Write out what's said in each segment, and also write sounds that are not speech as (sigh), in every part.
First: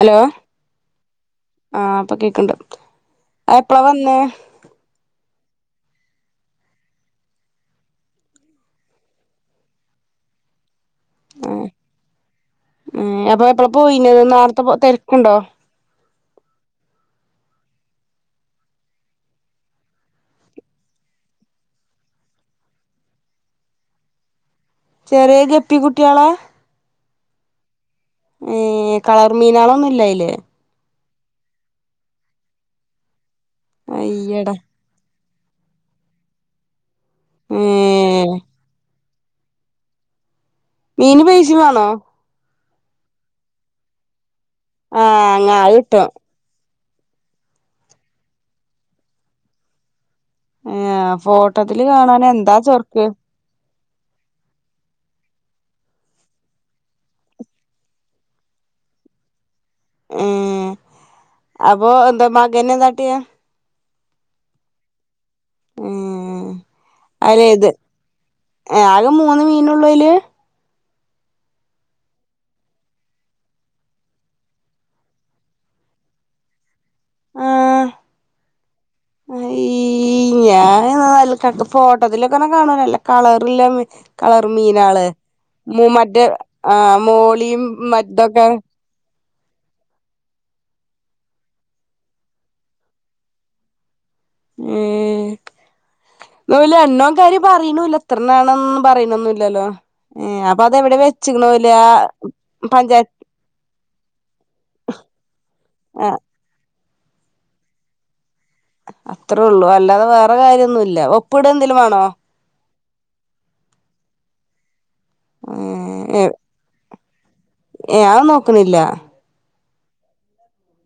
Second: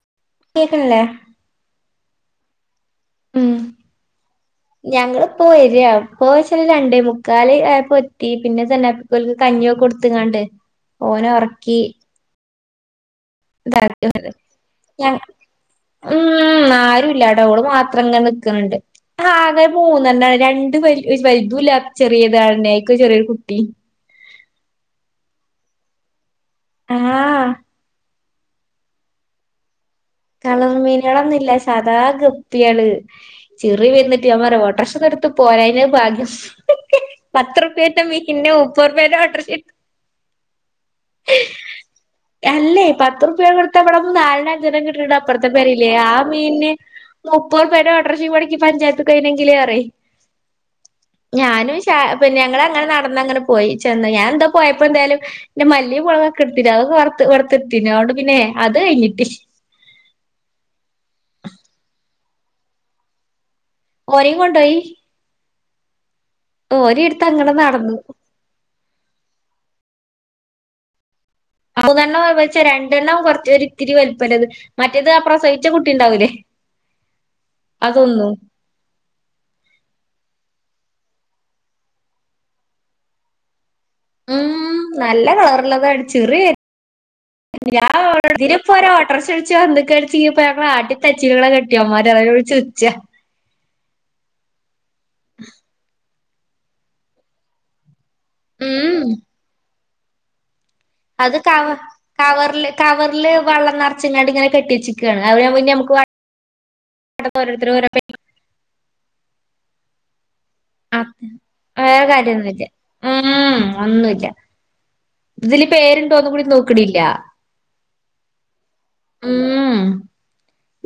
Hello കേക്കണില്ലേ ആ ഇപ്പൊ കേക്ക്ണ്ട് ആ എപ്പളാ വന്നേ പോവര അപ്പൊച്ചില രണ്ടേ മുക്കാല് ആയപൊത്തി പിന്നെ തെന്നാപ്പിക്കോല കഞ്ഞിയൊ കൊടുത്തങ്ങാണ്ട് ഓനൊ ആഹ് ഏഹ് അപ്പൊ എപ്പളാ പോയിനത് നേരത്തെ തിരക്കുണ്ടോ (unintelligible) ഉം ആരുല്ല ഓള് മാത്രങ്ങനെ നിക്ക്ണ് ണ്ട് ആകെമൂ െന്നണ രണ്ട് വരി വൽതുല്ല ചെറിയതാടന്നെക്ക് ചെറ്യേരു കുട്ടി ചെറേ ആഹ് ഏഹ് കളർ മീനോളൊന്നുല്ലേ കളർ മീൻ കളൊന്നില്ല സാദാ ഗപ്യേള് ചിറി അയ്യടാ വർന്നിട്ട്യമാരെ ഓട്ടറ്ഷ് നിറ് പോരായ്ന് ഭാഗ്യം പത്തുറ്പൈ ത്തെ ഏഹ് പിന്നെ ഊ െപ്പർ വേറോട്ടറി ശിപ്പ് മീന് പൈസയും വേണോ അല്ലേ പത്തു റ്പ്യ കൊടുത്തബ്ടെ നാലഞ്ചാ അഞ്ചണോ ട ആഹ് അപ്പുറത്തെ അങ്ങ അത് പരില്ലേ കിട്ടും ആ മീന് മുപ്പറ്പേന്റെ ഓടർഷിം മൊട്ക്കി പഞ്ചായത്തിക്കോയി ണെങ്കില് അറി ഏഹ് ഞാനും ഫോട്ടോത്തില് ഷാ കാണാൻ എന്താ ഞങ്ങള് അങ്ങനെ ചൊർക്ക് നടന്നങ്ങനെ പോയി ചെന്ന് ഞാൻ ന്താ പോയപ്പോ എന്തായാലും ഇന്റെ മല്ലിം മൊളകൊക്കെ ഇട്ത്തിനു അതൊക്കെ വറത്ത് വർത്തെട്ത്തിനു അഹോണ്ട് പിന്നെ അത് കഴിഞ്ഞിട്ടി അ (unintelligible) മകന്നെന്താട്ട്യേ ഓരയും കൊണ്ടോയി ഓനേം എടുത്ത് അങ്ങനെ അയ്ലേത് നടന്നു ആകെ മൂന്ന് മീനു തുള്ളൊയ്ല് (unintelligible) മൂന്നെണ്ണം വെച്ച രണ്ടെണ്ണം കൊറ്ച്ച് ഒരിത്തിരി വല്പത് മറ്റേത് ആ പ്രസവിച്ച കുട്ടിണ്ടാവൂലേ ആഹ് അതൊന്നും (unintelligible) ന ഫോട്ടോത്തിലൊക്കെന്നെ കാണവല്ല കളറ്ല്ല വിട്ട് കളർ ഉം മീനേള് നല്ല കളറുള്ളതാണ് മുമറ്റേ ചെറിയ പ്രസവിച്ചൊ എന്തെക്കെ (unintelligible) ഞങ്ങളെ ആട്ടി തച്ചിലുകളെ കെട്ടിയോൻമാരാ (inaudible) അചിറ്ച്ച ഉ (inaudible) ന്നാലോ എണോം കാര്യോ പറിണൂല്ല ഇത്രണ്ണാന്ന് ഉം പറിണൊന്നില്ലല്ലോ ഏ അ അത് കവ കവറില് പഞ്ചായത്ത് കവറില് വെള്ളം നിറച്ചിങ്ങാണ്ട് ങ്ങനെകെട്ടിച്ചെക്കാണ് അൻന്നെ (unintelligible) നമുക്ക് വാ ആ (unintelligible) ഓരോര്ത്തര് ഓരോ പെ അത്രേ ഉള്ളൂ അല്ലാതെ വേറെ കാര്യ ഒന്നൂല്യ ആഹ് ഒപ്പ്ഇടോ എന്തേലും വേണോ വേറെ കാര്യൊന്നുല്ല ഉം അഒന്നുല്ലാ ഇതില് പേരുണ്ടോന്ന് ഏഹ് കൂടി നോക്കണ്ല്ല ഏഹ് അത് നോക്കണില്ല ഉം ഉം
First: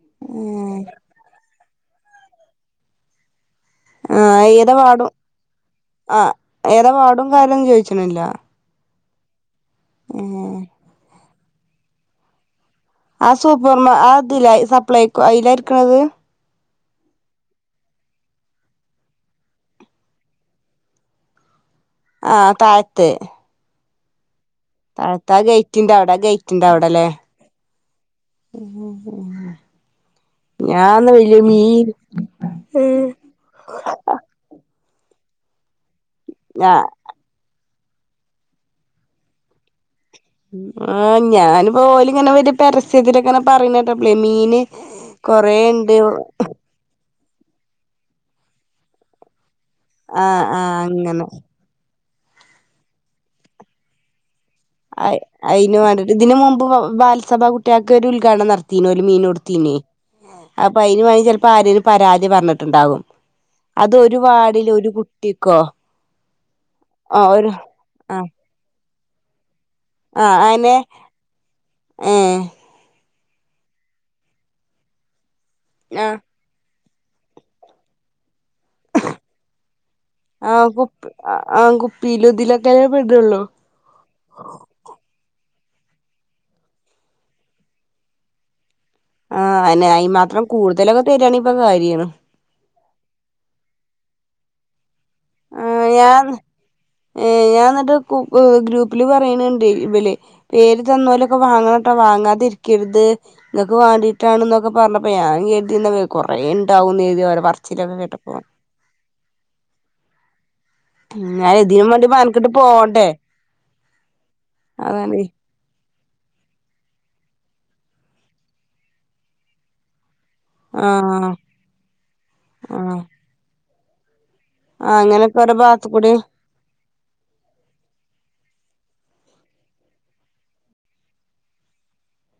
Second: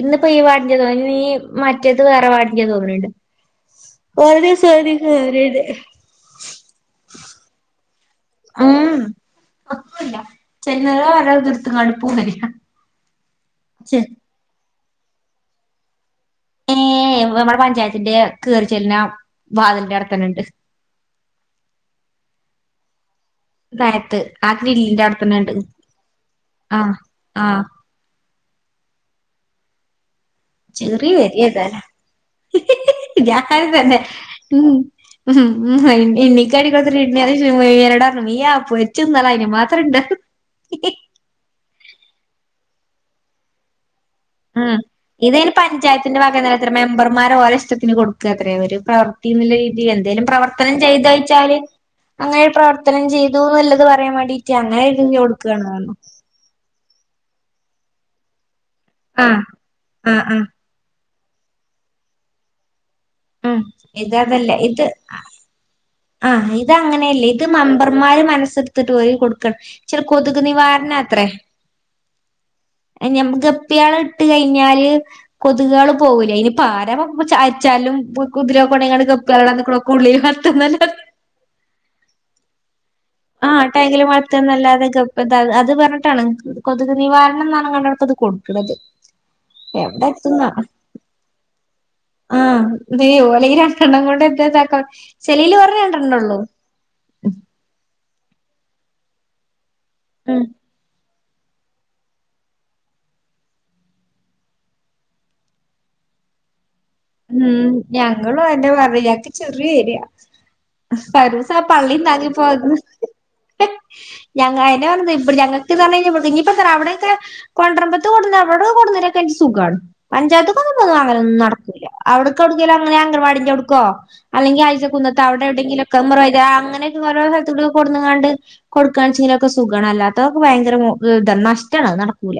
ഇന്നിപ്പോ ഈ വാർഡിൻ്റെ ഏഹ് തന്നെ നീ മറ്റേത് വേറെ വാഡ്ക്കാ തോന്ന്ണ് ണ്ട് ആ ഏതാ വാർഡും ആ ഏതാ വാർഡും കാര്യം ചോദി ക്ക്ണ്ല്ല്യ അപ്പല്ല ചെന്നാല വര ഇത് എടുത്ത്ങ്കാണ്ട് പോണില്ല ആ സൂപ്പർമ ആതിലായി സപ് പ്ലേക്കു അതിലായിരിക്ക്ണത് ഏ നമ്മുടെ പഞ്ചായത്തിന്റെ കേറിച്ചെല്ലിണ വാതിലിന്റെ അടുത്തന്നെണ്ട് ആ താഴത്ത് താഴത്ത് ആ ഗ്രില്ലിന്റെ താഴത്ത ആ അവിടെത്തന്നെണ്ട് ഗേറ്റിൻ്റ അവിടെ ഗേറ്റിൻ്റെ ആഹ് അവടല്ലേ ആഹ് ഉം ഉം ചെറിയ വരിയാ ഏതായാലും ഞാൻ തന്നെ ഉം ഉം ഉം അയിന് എണിക്കട ഞാ (unintelligible) ശേഷം മിയനോടർഞ്ഞ് മിയാ പൊരിച്ചിന്നാലേ അയ്നു മാത്രണ്ട് ആ ഞാനിപ്പ ഓല് ഇങ്ങനെ വല്ല്യ പരസ് സ്ത്തിലങ്ങനെ പറിണേ ആ ഇതതിന് പഞ്ചായത്തിന്റെ വകേണ്ത്രേ മെമ്പർമാർ ഓരോ ഇഷ്ടത്തിന് കൊട് കത്രെ ഒരു പ്രവർത്തിന്ന്ള്ള രീ തി എന്തേലും ആ ആ പ്രവർത്തനം അങ്ങനെ ചെയ്തോഴയ്ച്ചാല് അങ്ങനെ ഒരു പ്രവർത്തനം ചീതുന്ന്ള്ളത് പറയാൻ വേണ്ടീ അയ് അയിന് വേണ്ടീട്ട് ഇതിന് മുമ്പ് ബാലസഭാ കൂ ട്യാക്ക് ഒരു ഉദ്ഘാടനം നട ത്തീന് ഓല് മീന് ആഹ് കൊടുത്തീനി ആഹ് ആഹ് അപ്പൊ അയിന് വാണെ ചെല പ്പാരേലും പരാതി പറഞ്ഞിട്ട്ണ്ടാവും ഉം ഇത് അതല്ലേ ഇത് കുട്ടിക്കോ ആഹ് ഇത് ആ അങ്ങനെല്ലേ ഇത് ഒരു മമ്പർമാര് മനസ്സ് ന്ന്ട്ട് പോയി കൊടുക്ക ആഹ് അയന് ഏഹ് ഞമ്മക്ക് ഗപ്പേളെ ഇട്ട് കഴിഞ്ഞാല് കൊതുകേള് പോവൂലെ അയിന്പ്പാ മുമ്പ് ചാ അയച്ചാലും കുതില കൊണങ്ങിങ്ങാണ്ട് ഗപ്പീളെടാ നിക്ക്ണോക്ക്‌ ഉള്ളിൽ ആഹ് വളത്ത്ന്നല്ലാന്ന് കേ ആഹ് ടാങ്കില് വളർത്താന്നല്ലാതെ ഗപ്പി ത്താത് അ അത് പറഞ്ഞിട്ടാണ് കൊതുക് നിവാരണം (unintelligible) ഇത് കൊടുത്തത് ആഹ് അയിന് എവ്ടെ അയിന് മാത്രം എത്തുന്നാവൊ കൂടുതലൊക്കെ തരാണെങ്കി ഇപ്പൊ കാര്യാണ് ആഹ് ഇതീ ഓലീ രണ്ടെണ്ണം കൊണ്ട് താക്ക ആഹ് ഞാൻ ഏഹ് ഞാൻ ന്നിട്ട് കൂ ഏഹ് ഗ്രൂപ്പില് പറയ്ണ്ണ്ട് ഇതില് ഉം പേര് തന്നോലെ വാങ്ങണംട്ടോ വാങ്ങാതിരിക്കര്ത് ഇങ്ങക്ക് വേണ്ടിട്ടാണ്ന്നൊക്കെ പറഞ്ഞപ്പൊ ഞാനും കെരുതി കൊറെ ഇ ഉം ഞങ്ങളും അയന്നെ പറയ ഞ ചെറിയ ഏരിയ പരൂസ ഞാൻ ഇതിനും വേണ്ടി മെനക്കെട്ട് പള്ളിത്താങ്ങിപ്പോന്ന് പോവണ്ടേ ഞങ്ങ അയന്നെ പറഞ്ഞത് അതാണ് ഇബ്ട് ഞങ്ങക്ക്‌ന്ന് (unintelligible) ഞിപം തറ അവിടെയൊക്കെ കൊണ്ട്രമ്പത്ത് കൊട്ന്ന ഇവിട്ന്ന് കൊട്ന്നെരൊക്കെ ആണെങ്കി സുഖാണ് പഞ്ചായത്ത്ക്കൊന്നും ആഹ് ഇവ്ട്ന്നങ്ങനൊന്നും നടക്കൂല കൊടുക്ക അവ്ട്ക്കില്ലേ അങ്ങനെ ആഹ് അങ്കൻവാടിന്റെ കൊടുക്കോ അല്ലെങ്കി ആഹ് ആഴ്ചകുന്നത്ത് അങ്ങനൊക്കെ അവിടെ ഓരോ ഭാഗത്ത് എവിടെങ്കിലൊക്കെ കൂടി മ്മറ് അങ്ങനെയൊക്കെ ഓരോ സ്ഥലത്തു കൂടി കൊടുന്നങ്ങാണ്ട് കൊടുക്കാണെച്ചെങ്കിലൊക്കെ സുഖാണ് അല്ലാത്തൊതൊക്കെ ഭയങ്കര മൂ ഇത നഷ്ടാണത് നടക്കൂല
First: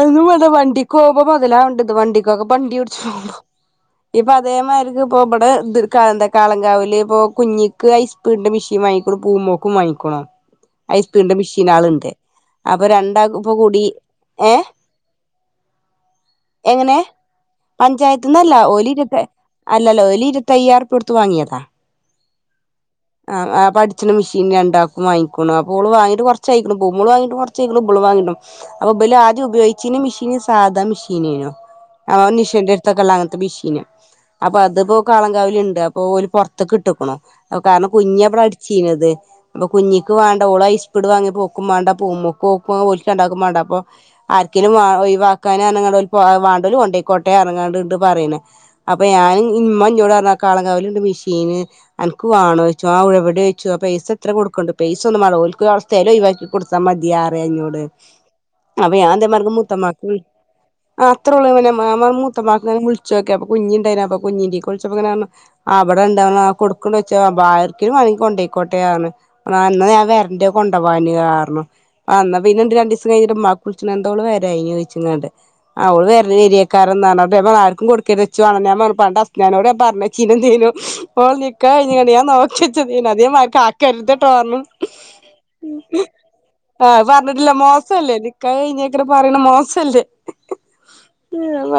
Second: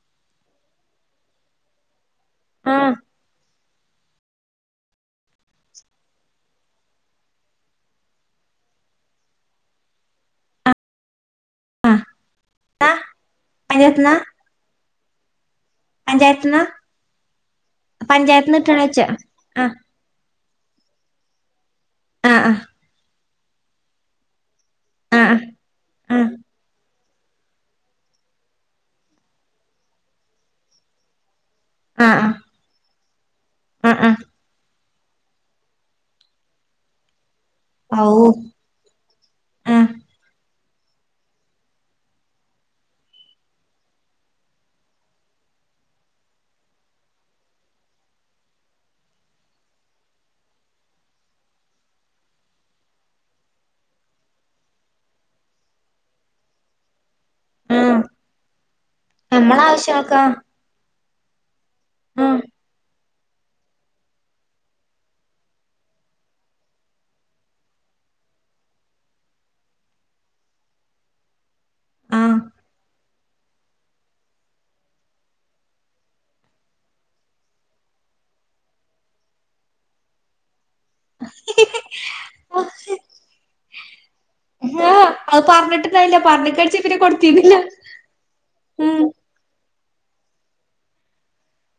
ഒന്നും വേണ്ട വണ്ടിക്കോവുമ്പൊ മൊതലാവണ്ടെ ഇത് വണ്ടി ക്കാക്ക ആഹ് ബണ്ടിഓടിച്ച് പോകുമ്പോ ഇപ അതേമാരിക്ക്പ്പോ ബടെ ത് കള കാളംകാവില്പ്പോ കുഞ്ഞിക്ക് ഐസ്പീടിന്റെ മിഷീൻ വാങ്ങീക്ക്ണു പൂമോക്കും വാങ്ങീക്കുണു ഐസ്ക്രീമിന്റെ മിഷീ നാള്ണ്ട് അപ്പ ആഹ് രണ്ടാക്ക്പ്പ കുടി പഞ്ചായത്ത്ന്നാ പഞ്ചായത്ത്ന്നാ എങ്ങനെ പഞ്ചായത്ത് ന്നല്ല പഞ്ചായത്ത്ന്ന് ഓല് കിട്ടാണോയ്ച്ച ഇരുത്ത് ആഹ് അല്ലല്ല ഓല് ഇരുത്തയ്യായിരറ്പ്പികൊട്ത്ത് വാങ്ങിയതാ ആഹ് ആഹ് ആഹ് ആഹ് പഠിച്ച്ണ മിഷീൻ ര ണ്ടാക്കും ആഹ് വാങ്ങിക്ക്ണു അപ്പോള് വാങ്ങീട്ട് ആഹ് കൊറചെയ്ക്കുണു പൂമോ മോള് വാങ്ങീട്ട് കൊർചൈക്കുണു ബള് വാങ്ങീട്ടും അപ്പ ബല് ആദ്യം ഉപയോഗിച്ചിന് മിഷീന് സാധാ മിഷീനേനു. ആഹ് അഹ് ആഹ് നിഷാന്റെ അടുത്തുള്ള മിഷീന് ആഹ് ആഹ് അപ്പതിപ്പോ കാളംകാവലുണ്ട് അപ്പൊ ഓല് പൊറത്ത്ക്ക് ഇട്ട്ക്കുണു അ കാരണം ഔ കുഞ്ഞ്യബടെ അടിച്ചീന്നത് ക അപ്പ ആഹ് കുഞ്ഞിക്ക് വേണ്ട ഓൾ ഹൈ സ്പീഡ് വാങ്ങി ഓൾക്കും വേണ്ട അപ്പ ഉമ്മക്കും ഓക്കും വീട്ടിൽ രണ്ടാക്കും വേണ്ട അപ്പോ ആർക്കെങ്കിലു വേ ഒഴിവാക്കാൻ ന്ന് വേണ്ടവര് കൊണ്ട്യക്കോട്ടെ (unintelligible) അങ്ങനെണ്ട് പറയണ് അപ്പാ ഞാൻ ഉമ്മ എന്നോട് പറഞ്ഞ് കളങ്കാവലിണ്ട് മിഷീൻ അനക്കും ണോ വെച്ചോ ആ ഉഴവിടി വെച്ചോ പൈസ എത്ര കൊടുക്കണ്ട് പൈസ ഒന്ന് മളകോൽക്ക അവസ്ഥയാലോ ഒഴിവാക്കി കൊടുത്താൽ മതിയാറ അഞ്ഞോട് ആഹ് അപ്പ ഞാനിതേമാർക്ക്‌ നമ്മളെ മൂത്തമ്മാക്ക് വുൾ ആവശ്യങ്ങൾക്കാ ആഹ് അത്രള്ളൂ പിന്നം മാമ ആഹ് മൂത്തമ്മാക്ക് ങ്ങനെ വിളി ക്കി അപ്പ കുഞ്ഞിണ്ടായിനു കുഞ്ഞിറ്റീക്ക് വിളിച്ചപ്പോങ്ങനെ പറഞ്ഞു ബടെണ്ട് പറഞ്ഞു ആ കൊട് കൊണ്ടവച്ച ആർക്കുവേണങ്കിലു കൊണ്ടയിക്കോട്ടെന്ന് ആഹ് എന്ന ഞാൻ വരണ്ട് കൊണ്ട പോവാന് ക അന്ന ആഹ് പിന്നെ രണ്ട് ദിവസം കഴിഞ്ഞിട്ട് ഉമ്മക്ക് വിളിച്ചിണ്ടായിരുന്ന് എന്തോള് വരായിനി ചേയ്യിചിക്കാണ്ട് ആ ഓള് വരില്ല കാരണെന്ത ആർക്കും കൊടുക്കരുത് (unintelligible) ഹസ്നാനോട് പറഞ്ഞിയിച്ചിരുന്നു ഓൾ നിക് ടി അതേയ് ഞാൻ നോക്കിവെച്ചതേയ്ന്നു പറഞ്ഞു അതെ മാരി ആക്കര്തട്ടോ പറഞ്ഞു ആഹ് അത് പറഞ്ഞിട്ടുണ്ടായില്ല പറഞ്ഞിക്കടിച്ച് ആഹ് പിന്നെ അത് പറഞ്ഞിട്ടില്ല കൊടുത്തിരുന്നില്ല മോസല്ലേ നിക്കാഹ് ഉം കഴിഞ്ഞേക്ക്നന്നേ പറീണത് മോസല്ലേ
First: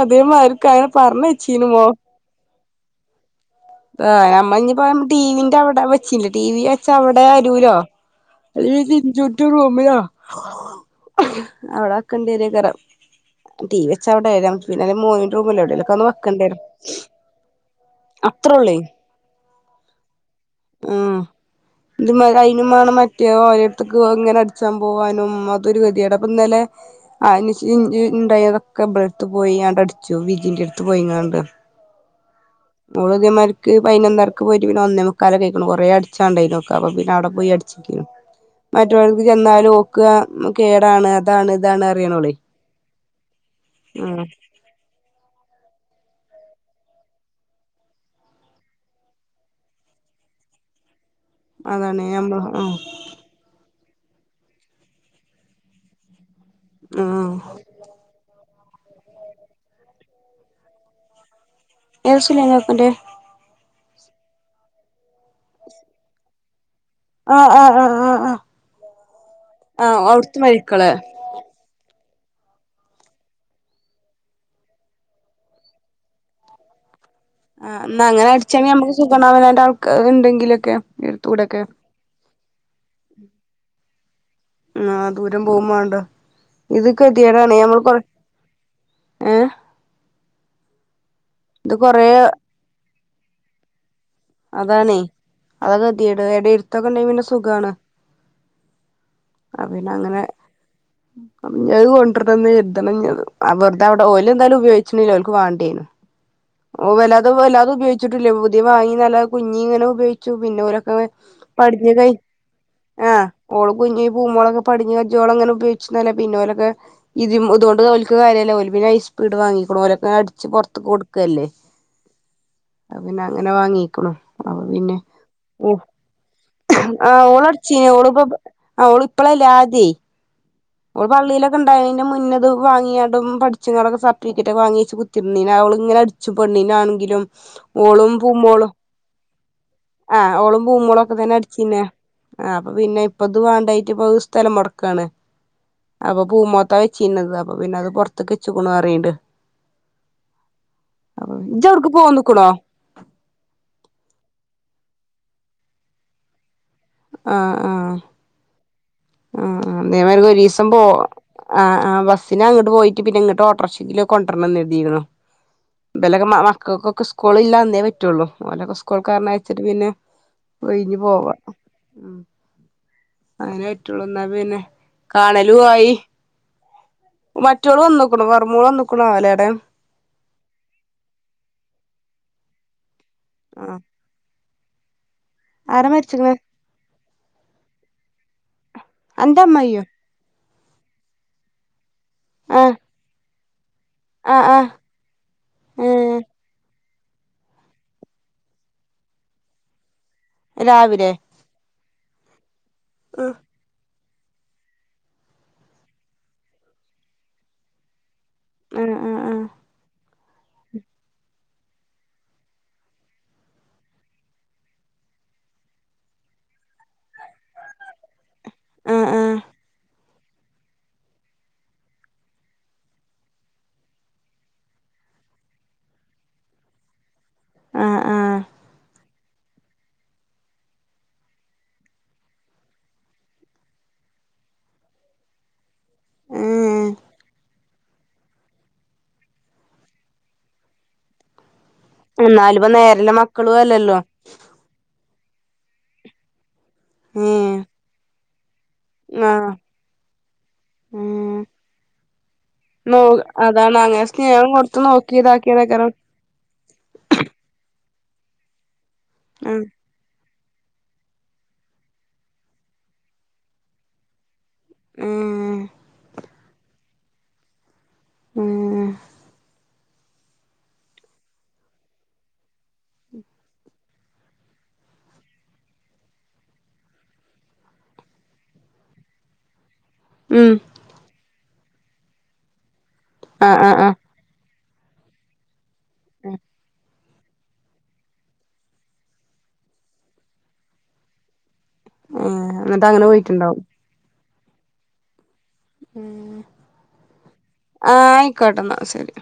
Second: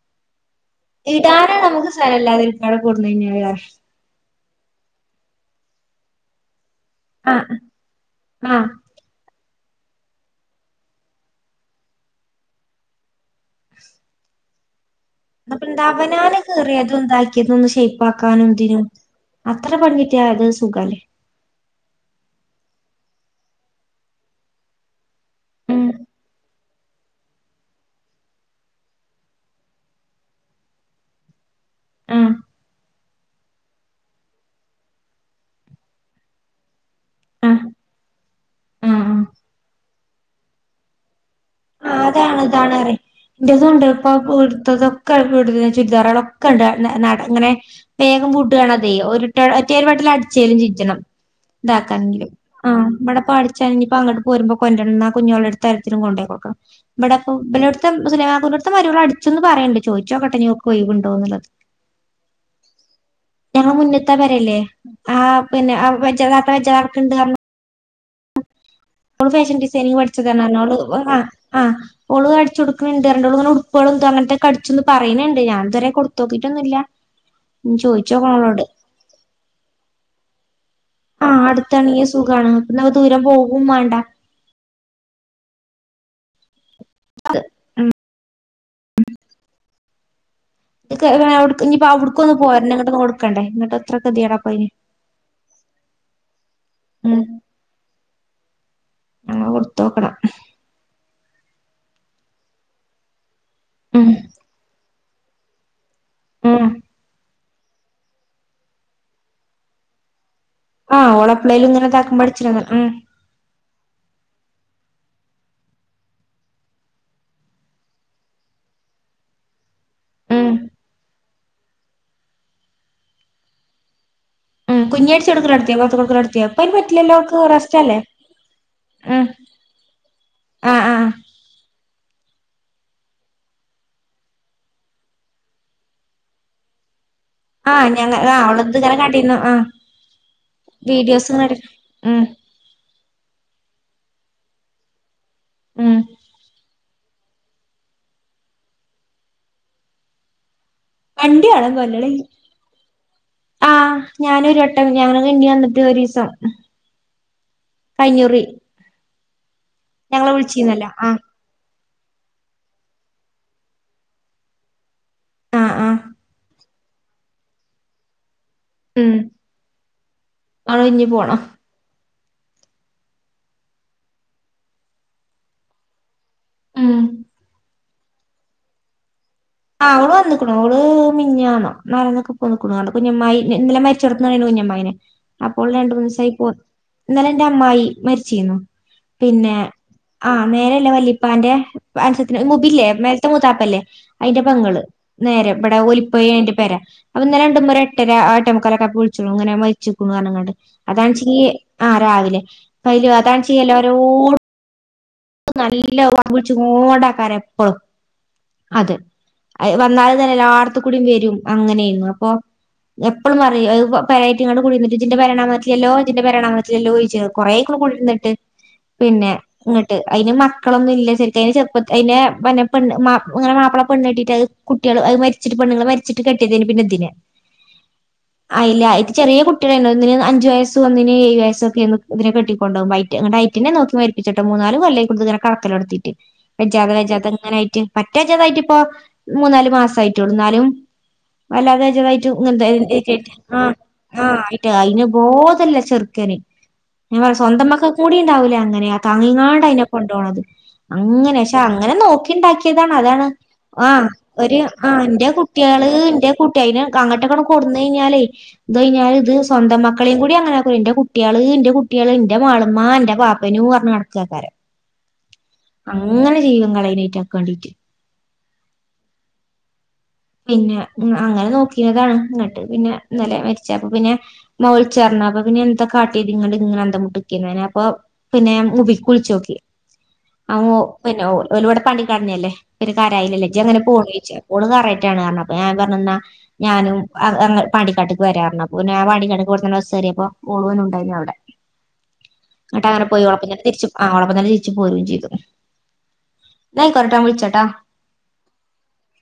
അതേ മാരിക്ക് ക്കങ്ങനെ പറഞ്ഞെച്ചീഞ്ഞുമോ ക്കവടെ കൊട്ന്ന് കൈഞ്ഞാലേ ആഹ് ഞ ഞ്ഞി പ്പോ ടീ വി ന്റ വടെ വെച്ചീഞ്ഞിലെ ടീ വി വെ ചവടെ ആഹ് അരൂലോ ആഹ് (unintelligible) റൂമിലോ അവിടെ വെക്കേണ്ടി വരേയ്കാരം ടീവി വെച്ചവടെ എവടെ ഞമ്മക്ക് വെക്ക് നാപ്പെന്താ അവനാന് കീറ്യേതും താക്കാനും ഷേയ്പാക്കാനും അത്രൊള്ളേ തിനും അത്ര പണികിട്ടിയാ അത് സുഖല്ലേ. അുംേ മറ്റേ ഓരടുത്തക്ക് ഇങ്ങനെ അടിച്ചാൻ പോവാനും അതൊരു ഉം ഗതിയട അപ്പൊ ഇന്നലെ അ ഇണ്ടായി അതൊക്കെ ഇടെ അടുത്ത് പോയിണ്ട് അടിച്ചു ബജിന്റെ അടുത്ത് പോയിങ്ങണ്ട് ആഹ് ഓള്തേമാര്ക്ക് പൈനൊന്നരക്ക് പോയ്റ്റ് പിന്നെ ഒന്നേ മുക്കാലൊക്കൈക്കുണു കുറേ അടിച്ചാഡൈനു ഓൾക്ക് അപ്പ പിന്നെ അവിടെ പോയി ആഹ് അടിച്ച്ക്കേനു ആഹ് ആഹ് മറ്റൊളര്ത്ത്ക്ക് ചെന്നാലും ഓക്ക് കേടാണ് അതാണ് ഇതാണ് ആഹ് അറിയണോളേ അതാണ് ഇതാണ് പറയും ഇന്റെതൂണ്ട് ഇപ്പൊ ആഹ് ഇട്ത്തതൊക്കെട ചുരിദാറാളൊക്കെണ്ട് ങ്ങനെ നട വേഗം വുടാണതെ ഒറ്റ ഒരു വട്ടേലും അടിച്ചേലും ചിജ്ജണം അതാണ് ഇതാക്കാണെങ്കിലും ഞമ്മള് ആഹ് ഇമ്മടെ ടിച്ചെങ്കിലും അപ്പ അങ്ങോട്ട് പോരുമ്പോ കൊണ്ടന്നാ കുഞ്ഞങ്ങൾടെ അടുത്ത് ഇത്തിരി കൊണ്ടകൊടുക്കണം ഇബടെപ്പോ ആഹ് (unintelligible) ഇത്ത മരുമോളെ അടിച്ചുന്ന് പറയിണ്ട് ചോദിച്ചോക്കെട്ടെ ഇനി ഒഴിവുമുണ്ടോന്ന് (unintelligible) ഞങ്ങ മുന്നെത്താൻ പെരില്ലേ ആ പിന്നെ (unintelligible) ആ ആ ആ ആ ആ അവള് ഫാഷൻ ഡിസൈനിങ് പഠിച്ചതാണ് അവള് മരിക്കള് ആ ആ ഓള് അടിച്ച് കൊടുക്കുണ്ട് (unintelligible) ഉടുപ്പുകളും അങ്ങനത്തെ ഒക്കെ അടിച്ചൂന്ന് പറയുന്നുണ്ട് ഞാനിതുവരെ കൊടുത്തു നോക്കിയിട്ടൊന്നുമില്ല ആ എന്നാ അങ്ങനെ അടിച്ചെങ്കിൽ നമുക്ക് സുഖാണ് അവനൊന്റെ ആൾക്കാർ ഉണ്ടെങ്കിലൊക്കെ ആ അടുത്തണങ്കി സുഖമാണ് അത്ര ദൂരം പോകും വേണ്ട ആ ദൂരം പോവും മാണ്ട (unintelligible) ഏ (unintelligible) ഇനി ഇപ്പോ അവിടുക്കൊന്ന് പോയാരുന്നു ഞങ്ങളുടെ കണ്ടേ എങ്ങിട്ട് അതാണെ (unintelligible) പിന്നെ സുഖവാണ് ഒന്ന് കൊടുത്ത് നോക്കണം (unintelligible) ആ വെറുതെ അവിടെ ഉം ഓയില് എന്തായാലും ഉപ (unintelligible) ഉം ഓ (unintelligible) അത് ഉപയോഗിച്ചിട്ടില്ലേ പുതിയ (unintelligible) ആഹ് ഓളെപ്പളേലും ഇങ്ങനെ ഇതാക്കുമ്പോ അടിച്ചിരുന്ന് ഉം (unintelligible) ആ ഉം (unintelligible) മ് പിന്നെ (unintelligible) ഓ അപ്പം അവക്ക് പറ്റില്ലല്ലോ റെസ്റ്റല്ലേയോ അവള് ഇപ്പളല്ലേ (unintelligible) ഓള് ആഹ് പള്ളിലോക്കെ ഉള്ളായെനെ മുൻ ഒന്നുടെ വാങ്ങിയാടും പഠിച്ചും ഇങ്ങടും സർട്ടിഫിക്കറ്റ് വാങ്ങിയേച്ച് കുത്തിയിരുന്ന് അവളിങ്ങനെ അടിച്ചു പെണ്ണ് ആണെങ്കിലും ആഹ് ഓളും ഞങ്ങ പൂ ആഹ് മോളും ഓളത് ഇങ്ങനെ കണ്ടിരുന്നു ആഹ് ആ ഓളും പൂ മോളും ഒക്കെ വീഡിയോസ് ഇങ്ങനെ എടു അടിച്ചിന്നാ ഉം ആ അപ്പൊ പിന്നെ ഇപ്പൊ ഇത് വേണ്ടായിട്ട് ഈ സ്ഥലം മൊടക്കുവാണ് ഉം ആ പ്പൂ മത്ത ചിന്നത് അപ്പൊ പിന്നെ അത് പൊറത്തക്ക വച്ചു മാറിട് വണ്ടി വണ കൊല്ലള ആ ഞാനൊരു ട്ട ഞൻ വണ്ടി വന്നിട്ട് ഒരു ദിവസം ആ ആ ആ ആ ഒരു ഞങ്ങളെ ദിവസം പോ വിളിച്ചീന്നല്ലോ ആഹ് ആ ആഹ് ബസ്സിന് അങ്ങോട്ട് പോയിട്ട് പിന്നെ ഇങ്ങോട്ട് ഓട്ടോറിക്ഷ് ല് കൊണ്ടരണം രിതീക്കുണു ആഹ് ആഹ് ബെലഗമ്മാമാ ക്ക് ക്കൊ സ്കൂളിലാ അന്നേ പറ്റുള്ളൂ ഓലൊക്കെ സ്കൂൾക്ക് ഉം പറഞ്ഞയച്ചിട്ട് പിന്നെ അവള് ഒയിഞ്ഞ് ഇഞ്ഞി പോവാ പോണം ഉം അങ്ങെ എന്നാ പിന്നെ കാണലു ആയി ഉം റ്റോള് വന്ന്ക്കുണു വറ്മോള വന്നുക്കുണു ആല ആഹ് അവള് വന്നുക്കുണു അവള് മിഞ്ഞാന്നോ നാലാന്ന (unintelligible) കുഞ്ഞമായി ആഹ് ന്നലെ മരിച്ചോട്ത്ത്ന്ന് കുഞ്ഞമാ അയ്ന് അപ്പോൾ ആരാ രണ്ട് മൂന്ന് ദിവസായി മരിച്ച്ക്ക്ണ് പോ ന്നലെ എന്റെ അമ്മായി മരിച്ചീന്ന അന്റെ പിന്നെ അമ്മായിയോ ആഹ് മേലല്ലേ വല്ലിപ്പാന്റെ അൻസത്തിന് ആഹ് മുമ്പില്ലേ മേല മൂത്താപ്പല്ലേ അയിന്റെ ആഹ് ആഹ് പെങ്ങള് നേരെ ഇമ്പടെ ഏഹ് ഒലിപ്പോയി അയിന്റെ പേര അവ നിന്നലെ രണ്ടുമൂ ഒരു എട്ടര എട്ടെ മുക്കലൊക്കെ ആയപ്പോ വിളിച്ച്ണു ഇങ്ങനെ മരിച്ചു പറഞ്ഞങ്കാണ്ട് രാവിലെ അതാണിച്ചീ ആഹ് രാവിലെ കൈല് ആഹ് അതാണിചെയ്യല്ലോ ഊ നല്ല വ ച്ച് ങ്ങോണ്ടാക്കാരം എപ്പളും അതെ ആഹ് ആഹ് വന്നാൽ അെ എല്ലാട്ത്തും കൂടി വരും അങ്ങനെയര്ന്നു അപ്പൊ എപ്പളും പറയും പെരെക്ക് കുടിരുന്നിട്ട് ഇജ്ജിൻ്റെ പെരാണാൻ വന്നിട്ടില്ലല്ലോ ഇജ്ജിൻ്റെ പെരാണാൻ വന്നിട്ടില്ലല്ലോ ചോയ്ച്ച കുറേ കൂടി കുടിന്നിട്ട് ആഹ് ആഹ് പിന്നെ ആഹ് ഇങ്ങ അയിന് മക്കളൊന്നുല്ല ശെരിക്ക് അയിനെ ചെറുപ്പ അയിന് പന്നെ പെണ്ണ് ഇങ്ങനെ മാപ്പള പെണ്ണ് കെട്ടീട്ട് കുട്ടികൾ അത് മരിച്ചിട്ട് പെണ്ണുങ്ങള് മരിച്ചിട്ട് കെട്ടിയതിന് പിന്നെ ഇതിനെ ആഹ് ആഹ് (unintelligible) ആയില്ല ആയിട്ട് ചെറിയ കുട്ടികളാണ് ഒന്നിന് അഞ്ച് വയസ്സും ഒന്നിന് ഏഴ് വയസ്സും ഒക്കെയാണ് ഇതിനെ കെട്ടിക്കൊണ്ടോവുമ്പോ എന്നിട്ട് ഡൈറ്റിനെ നോക്കി മരിപ്പിച്ചേ മൂന്നാല് ന്ന് കൊല്ലായിക്കല് കടക്കല എടുത്തിട്ട് ഏഹ് വെജാതെ വെജാത ഇങ്ങനെയായിട്ട് പറ്റേ വജാതായിട്ട് ഇപ്പോ മൂന്നാല് മാസയിട്ടുളൂ ഇന്നാലും വല്ലാതെജായ്ട്ട് ഇങ്ങനെ എന്നാലുപ്പ നേരെല്ല (unintelligible) മക്കളും ആഹ് അല്ലല്ലോ ആഹ് ആയിട്ട് അയിന് ബോ ല്ല ചെറുക്കന് ഞാ പറ ഏഹ് സ്വന്തം മക്കക്കൂടി ണ്ടാവൂല്ലേ അങ്ങനെ അ തമിയ്നാ ആഹ് കൊണ്ടോണത് അങ്ങനെ ഏഹ് പക്ഷേ അങ്ങനെ നോക്കിണ്ടാക്കിയതാണ് നോ അതാണ് ആ അങ്ങനെ സ്നേഹം ഒര് കൊടുത്ത് ആ നോക്കി എന്റെ കുട്ടികള് ഇതാക്കിയതേക്കാരം എന്റെ കുട്ടി അയിനെ അങ്ങോട്ടേക്കാണ് കൊ അ ഞാലേ ഇത് കഴിഞ്ഞാല് ഇത് ആഹ് സ്വന്തം മക്കളേം കൂടി അങ്ങനെ എന്റെ കുട്ടികള് എന്റെ കുട്ടികള് എന്റെ മാളമ്മ എന്റെ പാപ്പനും പറഞ്ഞു നടക്കാക്കാരം ഏഹ് അങ്ങനെ ജൈവങ്ങൾ അതിനേറ്റ ആക്കേണ്ടിട്ട് (unintelligible) ആ പിന്നെ അങ്ങനെ നോക്കിയതാണ് ഇങ്ങോട്ട് പിന്നെ ഇന്നലെ മരിച്ചപ്പം പിന്നെ മോൾ ചേർന്നപ്പൊ പിന്നെ എന്താ കാട്ടീതിങ്ങള് ഇങ്ങനെ എന്താ മുട്ടിക്കെ (unintelligible) അപ്പൊ പിന്നെ ഉവിക്ക് (unintelligible) വിൾച്ചോക്കി ഉം അ ഓ പിന്നെ ഓ ഒരു ഇവടെ പാണ്ടിക്കാടന്നെല്ലേ ഒരു കാരായില്ലെ ആഹ് ജാ ആഹ് അങ്ങനെ ആഹ് പോവേം ച്ച (unintelligible) ഉളതാറായി (unintelligible) ൻ പയാ (unintelligible) ഞാനും പാണ്ടിക്കാട്ടേക്ക് വരാന്നെ അപ്പൊ ഞാൻ പാണ്ടിക്കാട്ടേക്കിവിടേന്നു ബസ്സ് കേറിയപ്പോ ഓളുഓനും ഉണ്ടായിന്നു അവ്ടെ ഏഹ് ന്നിട്ട് എന്നിട്ട് അങ്ങനെ പോയി ഉപ്പെ പോയിട്ടുണ്ടാവും (unintelligible) തിരിച്ച് പ്പ തന്നെ തിരിച്ചു പോവേം ചെയ്തു ന്നാ ആയിക്കോട്ടെ ഞാൻ വിളിച്ചട്ടാ ആ ആയിക്കോട്ടെന്നാ ശരി